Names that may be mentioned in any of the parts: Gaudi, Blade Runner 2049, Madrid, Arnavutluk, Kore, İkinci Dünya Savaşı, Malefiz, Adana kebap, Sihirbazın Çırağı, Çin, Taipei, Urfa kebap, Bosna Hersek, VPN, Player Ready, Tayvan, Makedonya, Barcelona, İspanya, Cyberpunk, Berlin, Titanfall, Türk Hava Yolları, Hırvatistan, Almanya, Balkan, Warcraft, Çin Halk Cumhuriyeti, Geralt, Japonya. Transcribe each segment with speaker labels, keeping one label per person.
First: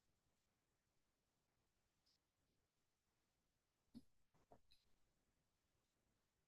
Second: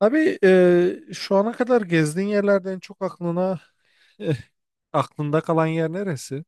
Speaker 1: Abi şu ana kadar gezdiğin yerlerde en çok aklında kalan yer neresi?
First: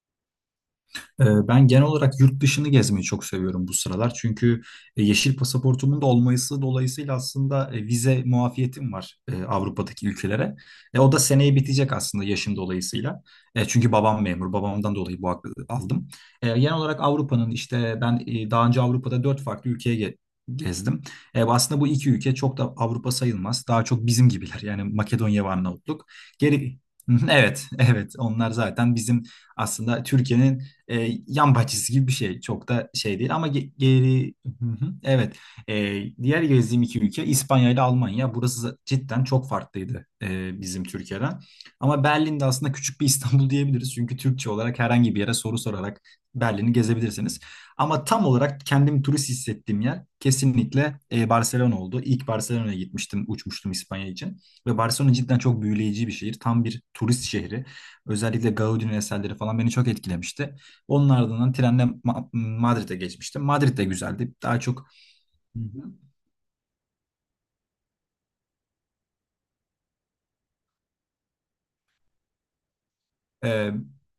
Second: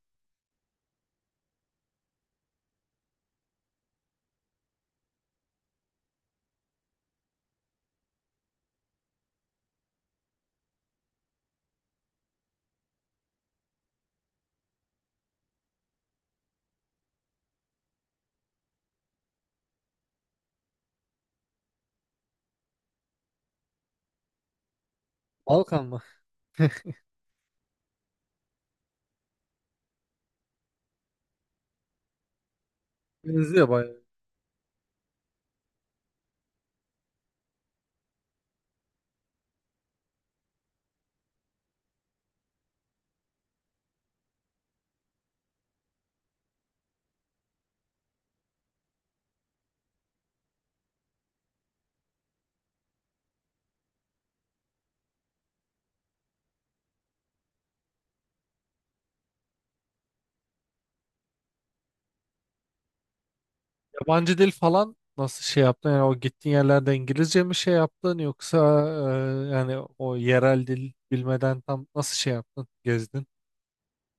Speaker 2: Ben genel olarak yurt dışını gezmeyi çok seviyorum bu sıralar. Çünkü yeşil pasaportumun da olması dolayısıyla aslında vize muafiyetim var Avrupa'daki ülkelere. O da seneye bitecek aslında yaşım dolayısıyla. Çünkü babam memur. Babamdan dolayı bu hakkı aldım. Genel olarak Avrupa'nın işte ben, daha önce Avrupa'da dört farklı ülkeye gezdim. Aslında bu iki ülke çok da Avrupa sayılmaz. Daha çok bizim gibiler. Yani Makedonya ve
Speaker 1: Balkan mı?
Speaker 2: Arnavutluk. Geri... Evet, evet. Onlar zaten bizim, aslında Türkiye'nin yan bahçesi gibi bir şey. Çok da şey değil ama
Speaker 1: Benziyor bayağı.
Speaker 2: geri. Hı hı, evet. Diğer gezdiğim iki ülke İspanya ile Almanya. Burası cidden çok farklıydı bizim Türkiye'den. Ama Berlin'de aslında küçük bir İstanbul diyebiliriz. Çünkü Türkçe olarak herhangi bir yere soru sorarak Berlin'i gezebilirsiniz. Ama tam olarak kendim turist hissettiğim yer kesinlikle Barcelona oldu. İlk Barcelona'ya gitmiştim, uçmuştum İspanya için. Ve Barcelona cidden çok büyüleyici bir şehir. Tam bir turist şehri. Özellikle Gaudi'nin eserleri falan beni çok etkilemişti. Onun ardından trenle Madrid'e geçmiştim. Madrid de güzeldi.
Speaker 1: Yabancı dil
Speaker 2: Daha çok.
Speaker 1: falan nasıl
Speaker 2: Hı
Speaker 1: şey yaptın?
Speaker 2: hı.
Speaker 1: Yani o gittiğin yerlerde İngilizce mi şey yaptın, yoksa yani o yerel dil bilmeden tam nasıl şey yaptın? Gezdin.
Speaker 2: ee,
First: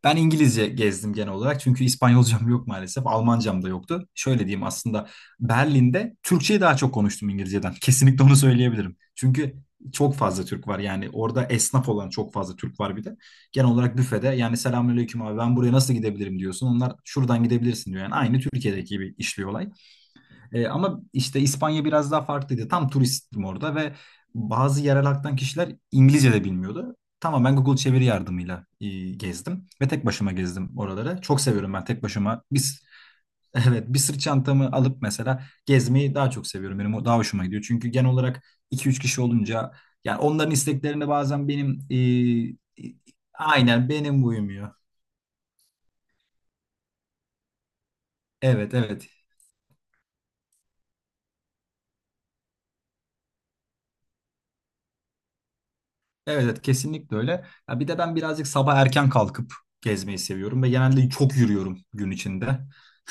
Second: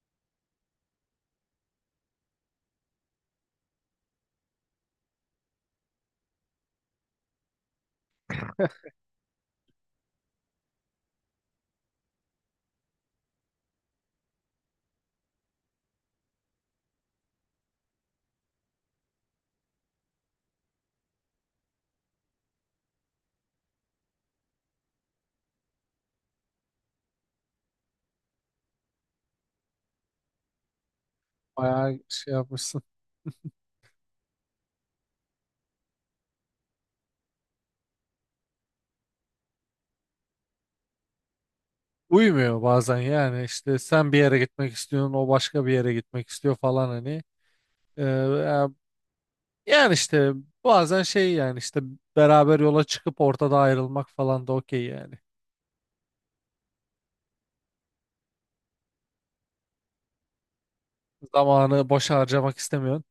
Speaker 2: ben İngilizce gezdim genel olarak çünkü İspanyolcam yok maalesef. Almancam da yoktu. Şöyle diyeyim, aslında Berlin'de Türkçeyi daha çok konuştum İngilizceden. Kesinlikle onu söyleyebilirim. Çünkü çok fazla Türk var, yani orada esnaf olan çok fazla Türk var bir de. Genel olarak büfede, yani selamünaleyküm abi ben buraya nasıl gidebilirim diyorsun. Onlar şuradan gidebilirsin diyor. Yani aynı Türkiye'deki gibi işliyor olay. Ama işte İspanya biraz daha farklıydı. Tam turistim orada ve bazı yerel halktan kişiler İngilizce de bilmiyordu. Tamamen Google çeviri yardımıyla gezdim ve tek başıma gezdim oraları. Çok seviyorum ben
Speaker 1: Bayağı
Speaker 2: tek
Speaker 1: şey
Speaker 2: başıma.
Speaker 1: yapmışsın.
Speaker 2: Biz... Evet, bir sırt çantamı alıp mesela gezmeyi daha çok seviyorum. Benim o daha hoşuma gidiyor. Çünkü genel olarak iki üç kişi olunca yani onların isteklerine bazen benim,
Speaker 1: Uymuyor
Speaker 2: e,
Speaker 1: bazen yani, işte
Speaker 2: aynen
Speaker 1: sen bir
Speaker 2: benim
Speaker 1: yere
Speaker 2: uymuyor.
Speaker 1: gitmek istiyorsun, o başka bir yere gitmek istiyor falan hani. E,
Speaker 2: Evet, evet.
Speaker 1: Yani işte bazen şey, yani işte beraber yola çıkıp ortada ayrılmak falan da okey yani.
Speaker 2: Evet, evet, kesinlikle öyle. Ya bir de ben birazcık sabah erken kalkıp gezmeyi seviyorum ve genelde çok yürüyorum
Speaker 1: Zamanı
Speaker 2: gün
Speaker 1: boşa harcamak
Speaker 2: içinde.
Speaker 1: istemiyorsun.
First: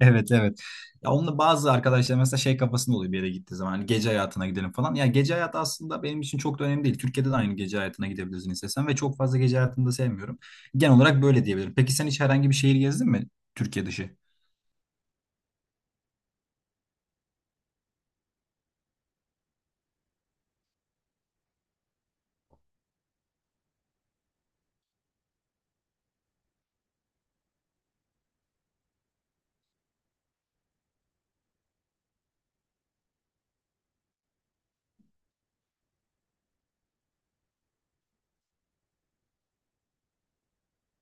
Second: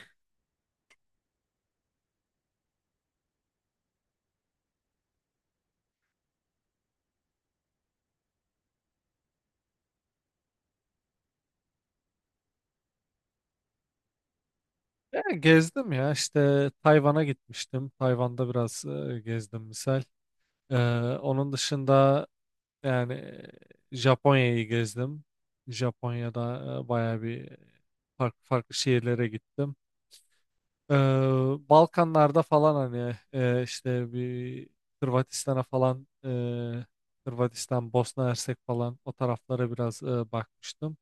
Speaker 2: Evet, evet. Ya onunla bazı arkadaşlar mesela şey kafasında oluyor, bir yere gittiği zaman hani gece hayatına gidelim falan. Ya gece hayatı aslında benim için çok da önemli değil. Türkiye'de de aynı gece hayatına gidebilirsin istesen ve çok fazla gece hayatını da sevmiyorum. Genel olarak böyle diyebilirim. Peki sen hiç herhangi bir şehir gezdin mi, Türkiye dışı?
Speaker 1: Yani gezdim ya, işte Tayvan'a gitmiştim. Tayvan'da biraz gezdim misal. Ee, onun dışında yani Japonya'yı gezdim. Japonya'da bayağı bir farklı farklı şehirlere gittim. Ee, Balkanlarda falan hani işte bir Hırvatistan'a falan Hırvatistan, Bosna Hersek falan o taraflara biraz bakmıştım.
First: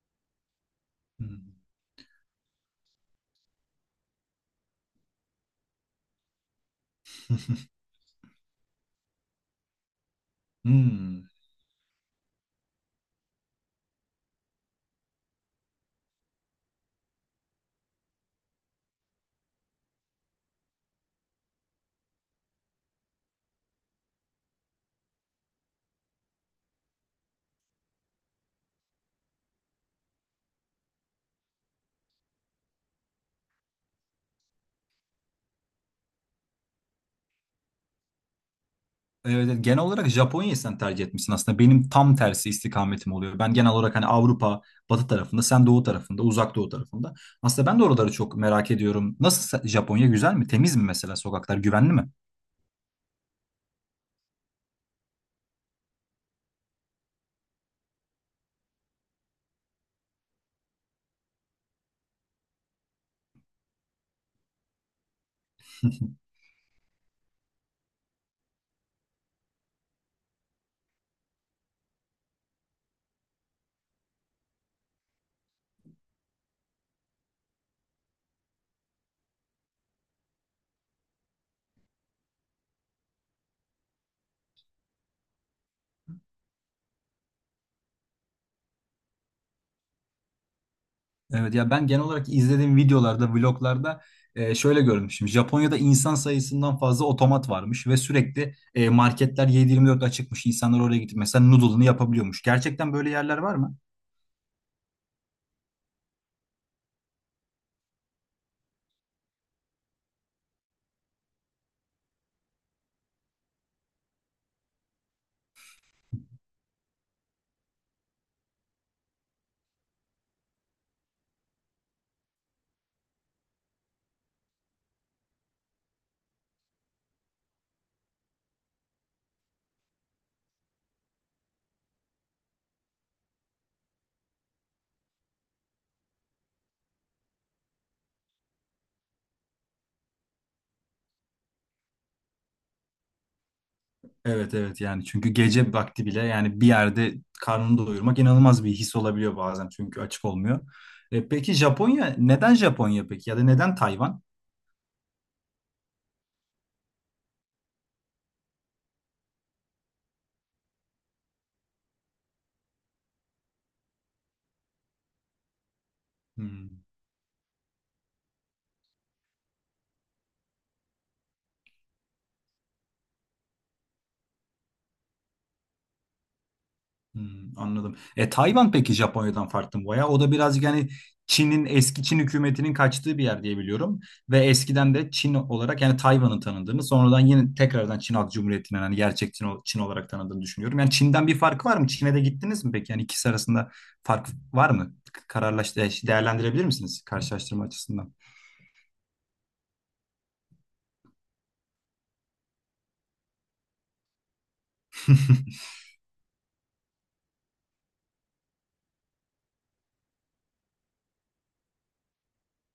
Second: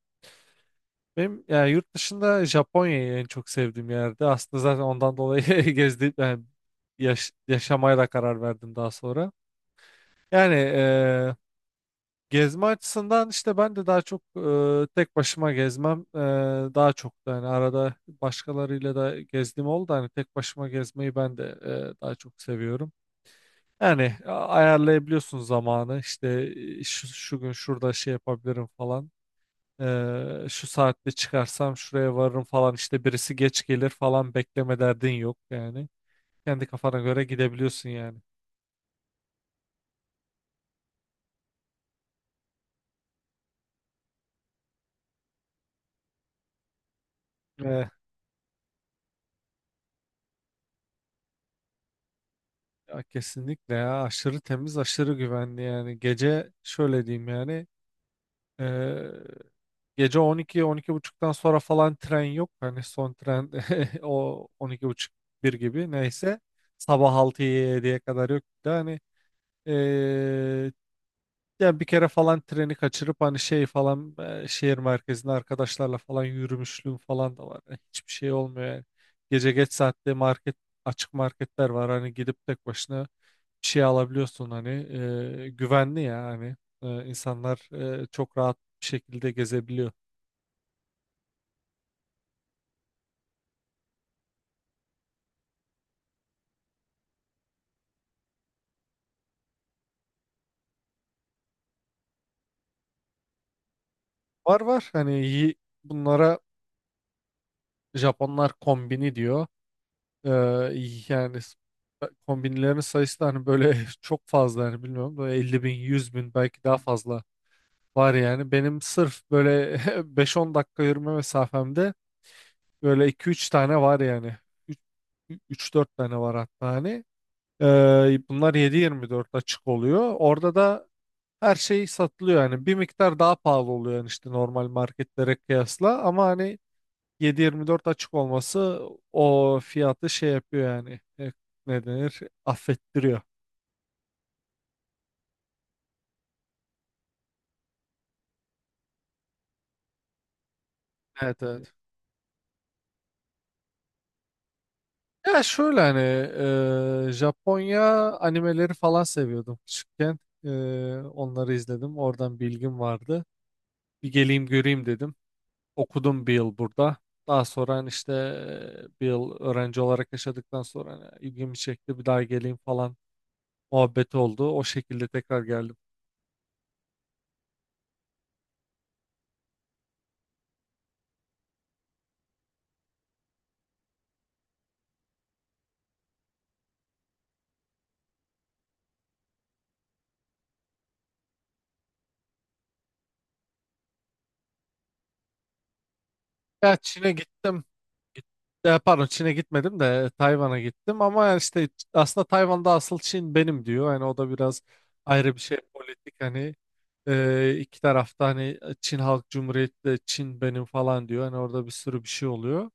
Speaker 1: Benim
Speaker 2: Hmm.
Speaker 1: yani yurt dışında Japonya'yı en çok sevdiğim yerdi. Aslında zaten ondan dolayı gezdim yani, yaşamaya da karar verdim daha sonra. Yani
Speaker 2: Hmm.
Speaker 1: e, Gezme açısından işte ben de daha çok tek başıma gezmem, daha çok da hani arada başkalarıyla da gezdiğim oldu. Da hani tek başıma gezmeyi ben de daha çok seviyorum. Yani ayarlayabiliyorsun zamanı, işte şu gün şurada şey yapabilirim falan. Şu saatte çıkarsam şuraya varırım falan, işte birisi geç gelir falan bekleme derdin yok yani. Kendi kafana göre gidebiliyorsun yani.
Speaker 2: Evet, evet. Genel olarak Japonya'yı sen tercih etmişsin aslında. Benim tam tersi istikametim oluyor. Ben genel olarak hani Avrupa, batı tarafında, sen doğu tarafında, uzak doğu tarafında. Aslında ben de oraları çok merak ediyorum. Nasıl, Japonya güzel mi? Temiz mi mesela sokaklar? Güvenli mi?
Speaker 1: Ya kesinlikle ya, aşırı temiz, aşırı güvenli. Yani gece şöyle diyeyim, yani eee, gece 12, 12 buçuktan sonra falan tren yok hani. Son tren o 12 buçuk, bir gibi neyse, sabah altı 7ye kadar yok. Bir de hani eee ya bir kere falan treni kaçırıp hani şey falan, şehir merkezinde arkadaşlarla falan yürümüşlüğüm falan da var. Yani hiçbir şey olmuyor yani. Gece geç saatte market, açık marketler var hani, gidip tek başına şey alabiliyorsun hani, güvenli ya hani. İnsanlar çok rahat bir şekilde gezebiliyor.
Speaker 2: Evet, ya ben genel olarak izlediğim videolarda, vloglarda, şöyle görmüşüm. Japonya'da insan sayısından fazla otomat varmış ve sürekli, marketler 7-24 açıkmış. İnsanlar oraya gidip mesela noodle'ını yapabiliyormuş. Gerçekten böyle yerler var mı?
Speaker 1: Var var, hani iyi, bunlara Japonlar kombini diyor. E, yani kombinlerin sayısı da hani böyle çok fazla, hani bilmiyorum, böyle 50 bin, 100 bin belki, daha fazla var yani. Benim sırf böyle 5-10 dakika yürüme mesafemde böyle 2-3 tane var yani. 3-4 tane var hatta hani. Bunlar 7-24 açık oluyor. Orada da her şey satılıyor yani, bir miktar daha pahalı oluyor yani işte, normal marketlere kıyasla, ama hani 7-24 açık olması o fiyatı şey yapıyor yani. Ne denir, affettiriyor.
Speaker 2: Evet, evet, yani çünkü gece vakti bile yani bir yerde karnını doyurmak inanılmaz bir his olabiliyor bazen, çünkü açık olmuyor. E,
Speaker 1: Evet,
Speaker 2: peki
Speaker 1: evet.
Speaker 2: Japonya neden Japonya, peki ya da neden Tayvan?
Speaker 1: Ya şöyle hani, Japonya animeleri falan seviyordum küçükken. Onları izledim, oradan bilgim vardı, bir geleyim göreyim dedim, okudum bir yıl
Speaker 2: Hmm.
Speaker 1: burada. Daha sonra hani işte bir yıl öğrenci olarak yaşadıktan sonra hani ilgimi çekti, bir daha geleyim falan muhabbeti oldu. O şekilde tekrar geldim.
Speaker 2: Hmm, anladım. E Tayvan peki, Japonya'dan farklı mı baya? O da birazcık, yani Çin'in, eski Çin hükümetinin kaçtığı bir yer diye biliyorum. Ve eskiden de Çin olarak, yani Tayvan'ın tanındığını, sonradan yine tekrardan Çin Halk Cumhuriyeti'nin hani gerçek Çin, Çin olarak tanındığını düşünüyorum. Yani Çin'den bir farkı var mı? Çin'e de gittiniz mi peki? Yani ikisi arasında fark var mı? Kararlaştı, değerlendirebilir
Speaker 1: Ya
Speaker 2: misiniz
Speaker 1: Çin'e gittim.
Speaker 2: karşılaştırma açısından?
Speaker 1: Git- Ya pardon, Çin'e gitmedim de Tayvan'a gittim. Ama yani işte aslında Tayvan'da asıl Çin benim diyor. Hani o da biraz ayrı bir şey, politik hani, iki tarafta hani, Çin Halk Cumhuriyeti de Çin benim falan diyor. Hani orada bir sürü bir şey oluyor.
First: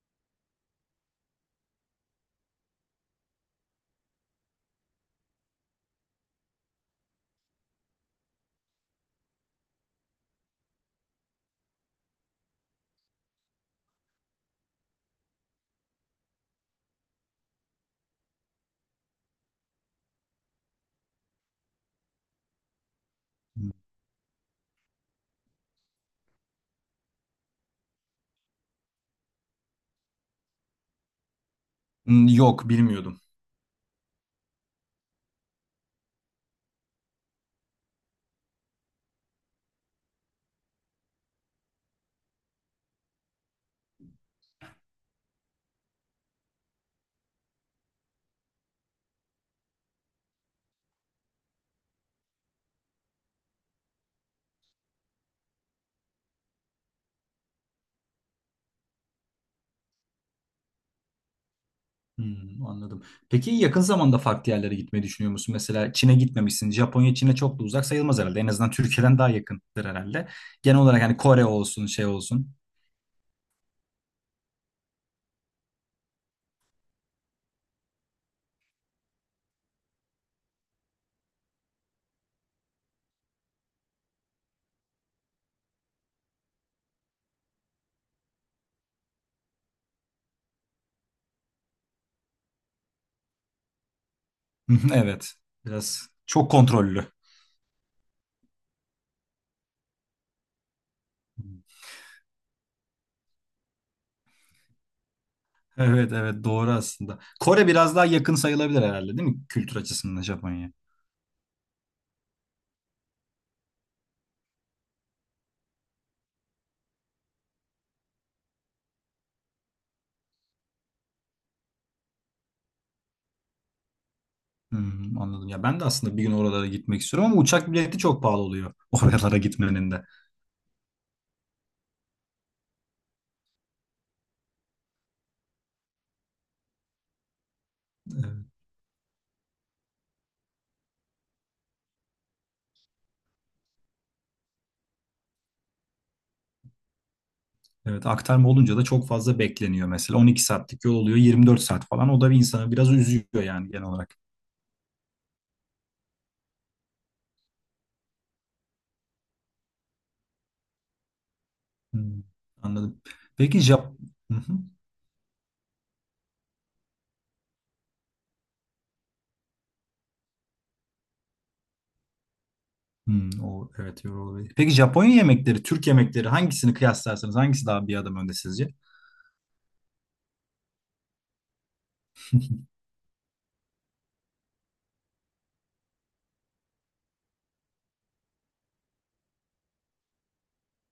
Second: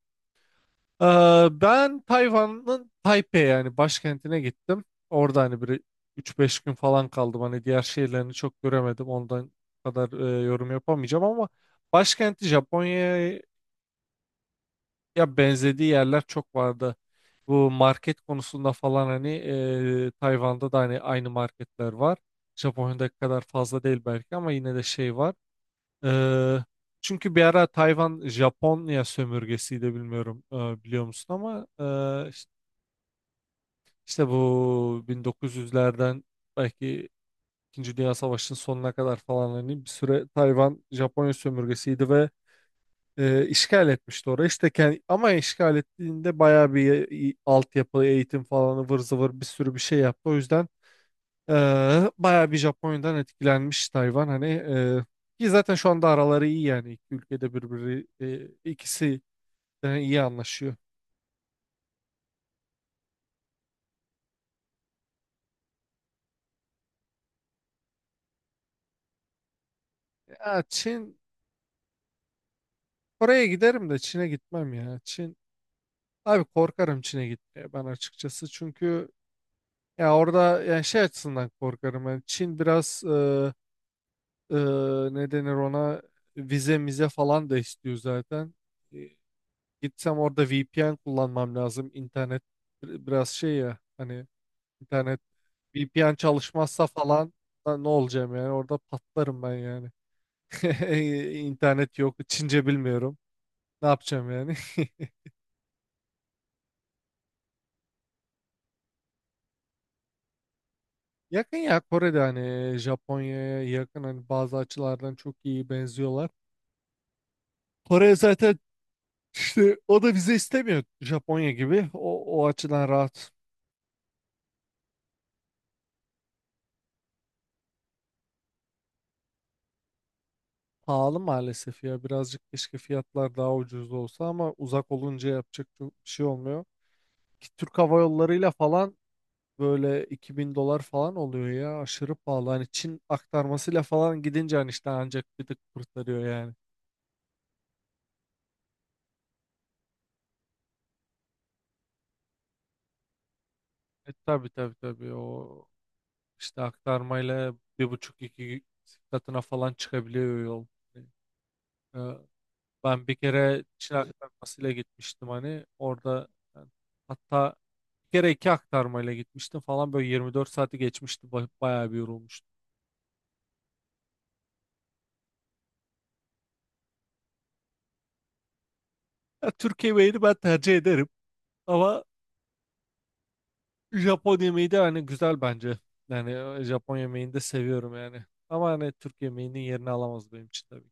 Speaker 1: Ben Tayvan'ın Taipei yani başkentine gittim. Orada hani bir üç beş gün falan kaldım. Hani diğer şehirlerini çok göremedim. Ondan kadar yorum yapamayacağım, ama başkenti Japonya'ya benzediği yerler çok vardı. Bu market konusunda falan hani, Tayvan'da da hani aynı marketler var. Japonya'daki kadar fazla değil belki, ama yine de şey var. Ee, çünkü bir ara Tayvan Japonya sömürgesiydi, bilmiyorum biliyor musun ama, e,
Speaker 2: Hmm, yok bilmiyordum.
Speaker 1: İşte bu 1900'lerden belki İkinci Dünya Savaşı'nın sonuna kadar falan hani, bir süre Tayvan Japonya sömürgesiydi ve işgal etmişti orayı. İşte kendi, ama işgal ettiğinde bayağı bir altyapı, eğitim falan, ıvır zıvır bir sürü bir şey yaptı. O yüzden e, bayağı bir Japonya'dan etkilenmiş Tayvan. Hani ki zaten şu anda araları iyi yani, iki ülkede birbiri, ikisi de iyi anlaşıyor.
Speaker 2: Hmm, anladım. Peki yakın zamanda farklı yerlere gitmeyi düşünüyor musun? Mesela Çin'e gitmemişsin. Japonya Çin'e çok da uzak sayılmaz herhalde. En azından Türkiye'den daha yakındır herhalde.
Speaker 1: Ya
Speaker 2: Genel olarak
Speaker 1: Çin,
Speaker 2: hani Kore olsun, şey olsun.
Speaker 1: Kore'ye giderim de Çin'e gitmem ya. Çin, abi korkarım Çin'e gitmeye ben, açıkçası. Çünkü ya orada yani şey açısından korkarım. Yani Çin biraz e, ne denir ona, vize mize falan da istiyor zaten. E, gitsem orada VPN kullanmam lazım. İnternet biraz şey ya hani, internet
Speaker 2: Evet. Biraz
Speaker 1: VPN
Speaker 2: çok
Speaker 1: çalışmazsa
Speaker 2: kontrollü.
Speaker 1: falan da ne olacağım yani, orada patlarım ben yani. İnternet yok, Çince bilmiyorum. Ne yapacağım yani?
Speaker 2: Evet, evet, doğru aslında. Kore biraz daha yakın sayılabilir herhalde, değil mi, kültür açısından Japonya'ya?
Speaker 1: Yakın ya Kore'de, hani Japonya'ya yakın hani, bazı açılardan çok iyi benziyorlar. Kore zaten işte o da vize istemiyor Japonya gibi. O açıdan rahat.
Speaker 2: Hmm, anladım. Ya ben de aslında bir gün oralara gitmek istiyorum ama uçak bileti çok pahalı oluyor oralara gitmenin de.
Speaker 1: Pahalı maalesef ya, birazcık keşke fiyatlar daha ucuz olsa, ama uzak olunca yapacak çok bir şey olmuyor. Ki Türk Hava
Speaker 2: Evet.
Speaker 1: Yolları'yla falan böyle 2000 dolar falan oluyor ya, aşırı pahalı. Hani Çin aktarmasıyla falan gidince hani işte ancak bir tık kurtarıyor yani.
Speaker 2: Evet, aktarma olunca da çok fazla bekleniyor mesela. 12 saatlik yol oluyor, 24 saat falan. O da bir insanı biraz üzüyor yani genel olarak.
Speaker 1: Tabii, tabii, tabii, o İşte aktarmayla bir buçuk iki katına falan çıkabiliyor yol. Yani, e,
Speaker 2: Hmm, anladım.
Speaker 1: ben bir
Speaker 2: Peki
Speaker 1: kere
Speaker 2: Jap.
Speaker 1: Çin
Speaker 2: Hı hı.
Speaker 1: aktarmasıyla gitmiştim, hani orada yani, hatta bir kere iki aktarmayla gitmiştim falan, böyle 24 saati geçmişti, bayağı bir yorulmuştum.
Speaker 2: Hmm, o evet, yorucu olabilir. Peki Japonya yemekleri, Türk yemekleri, hangisini kıyaslarsanız hangisi daha bir adım önde sizce?
Speaker 1: Ya, Türk yemeğini ben tercih ederim, ama Japon yemeği de hani güzel bence. Yani Japon yemeğini de seviyorum yani. Ama hani Türk yemeğinin yerini alamaz benim için tabii.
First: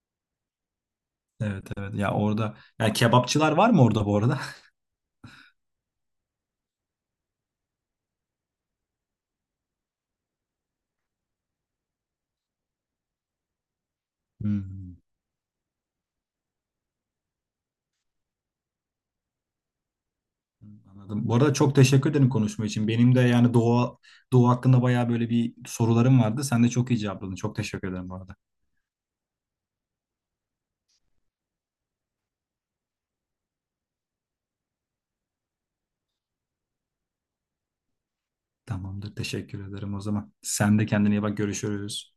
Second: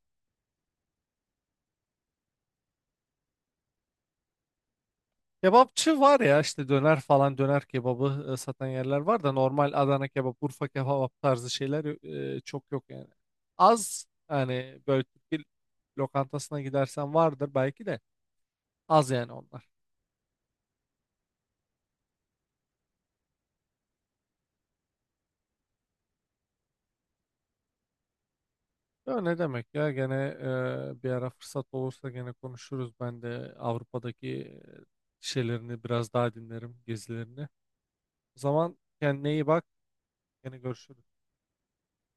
Speaker 2: Evet, evet, ya orada, ya kebapçılar var mı orada bu arada?
Speaker 1: Kebapçı var ya, işte döner falan, döner kebabı satan yerler var, da normal Adana kebap, Urfa kebap tarzı şeyler çok yok yani. Az yani,
Speaker 2: Hmm,
Speaker 1: böyle Türk bir lokantasına gidersen vardır belki, de az yani onlar.
Speaker 2: anladım. Bu arada çok teşekkür ederim konuşma için. Benim de yani Doğu, Doğu hakkında bayağı böyle bir sorularım vardı. Sen de çok iyi cevapladın. Çok teşekkür ederim bu arada.
Speaker 1: Ya ne demek ya, gene bir ara fırsat olursa gene konuşuruz. Ben de Avrupa'daki şeylerini biraz daha dinlerim, gezilerini. O zaman
Speaker 2: Tamamdır.
Speaker 1: kendine iyi bak.
Speaker 2: Teşekkür ederim o zaman.
Speaker 1: Gene
Speaker 2: Sen de kendine
Speaker 1: görüşürüz.
Speaker 2: iyi bak. Görüşürüz.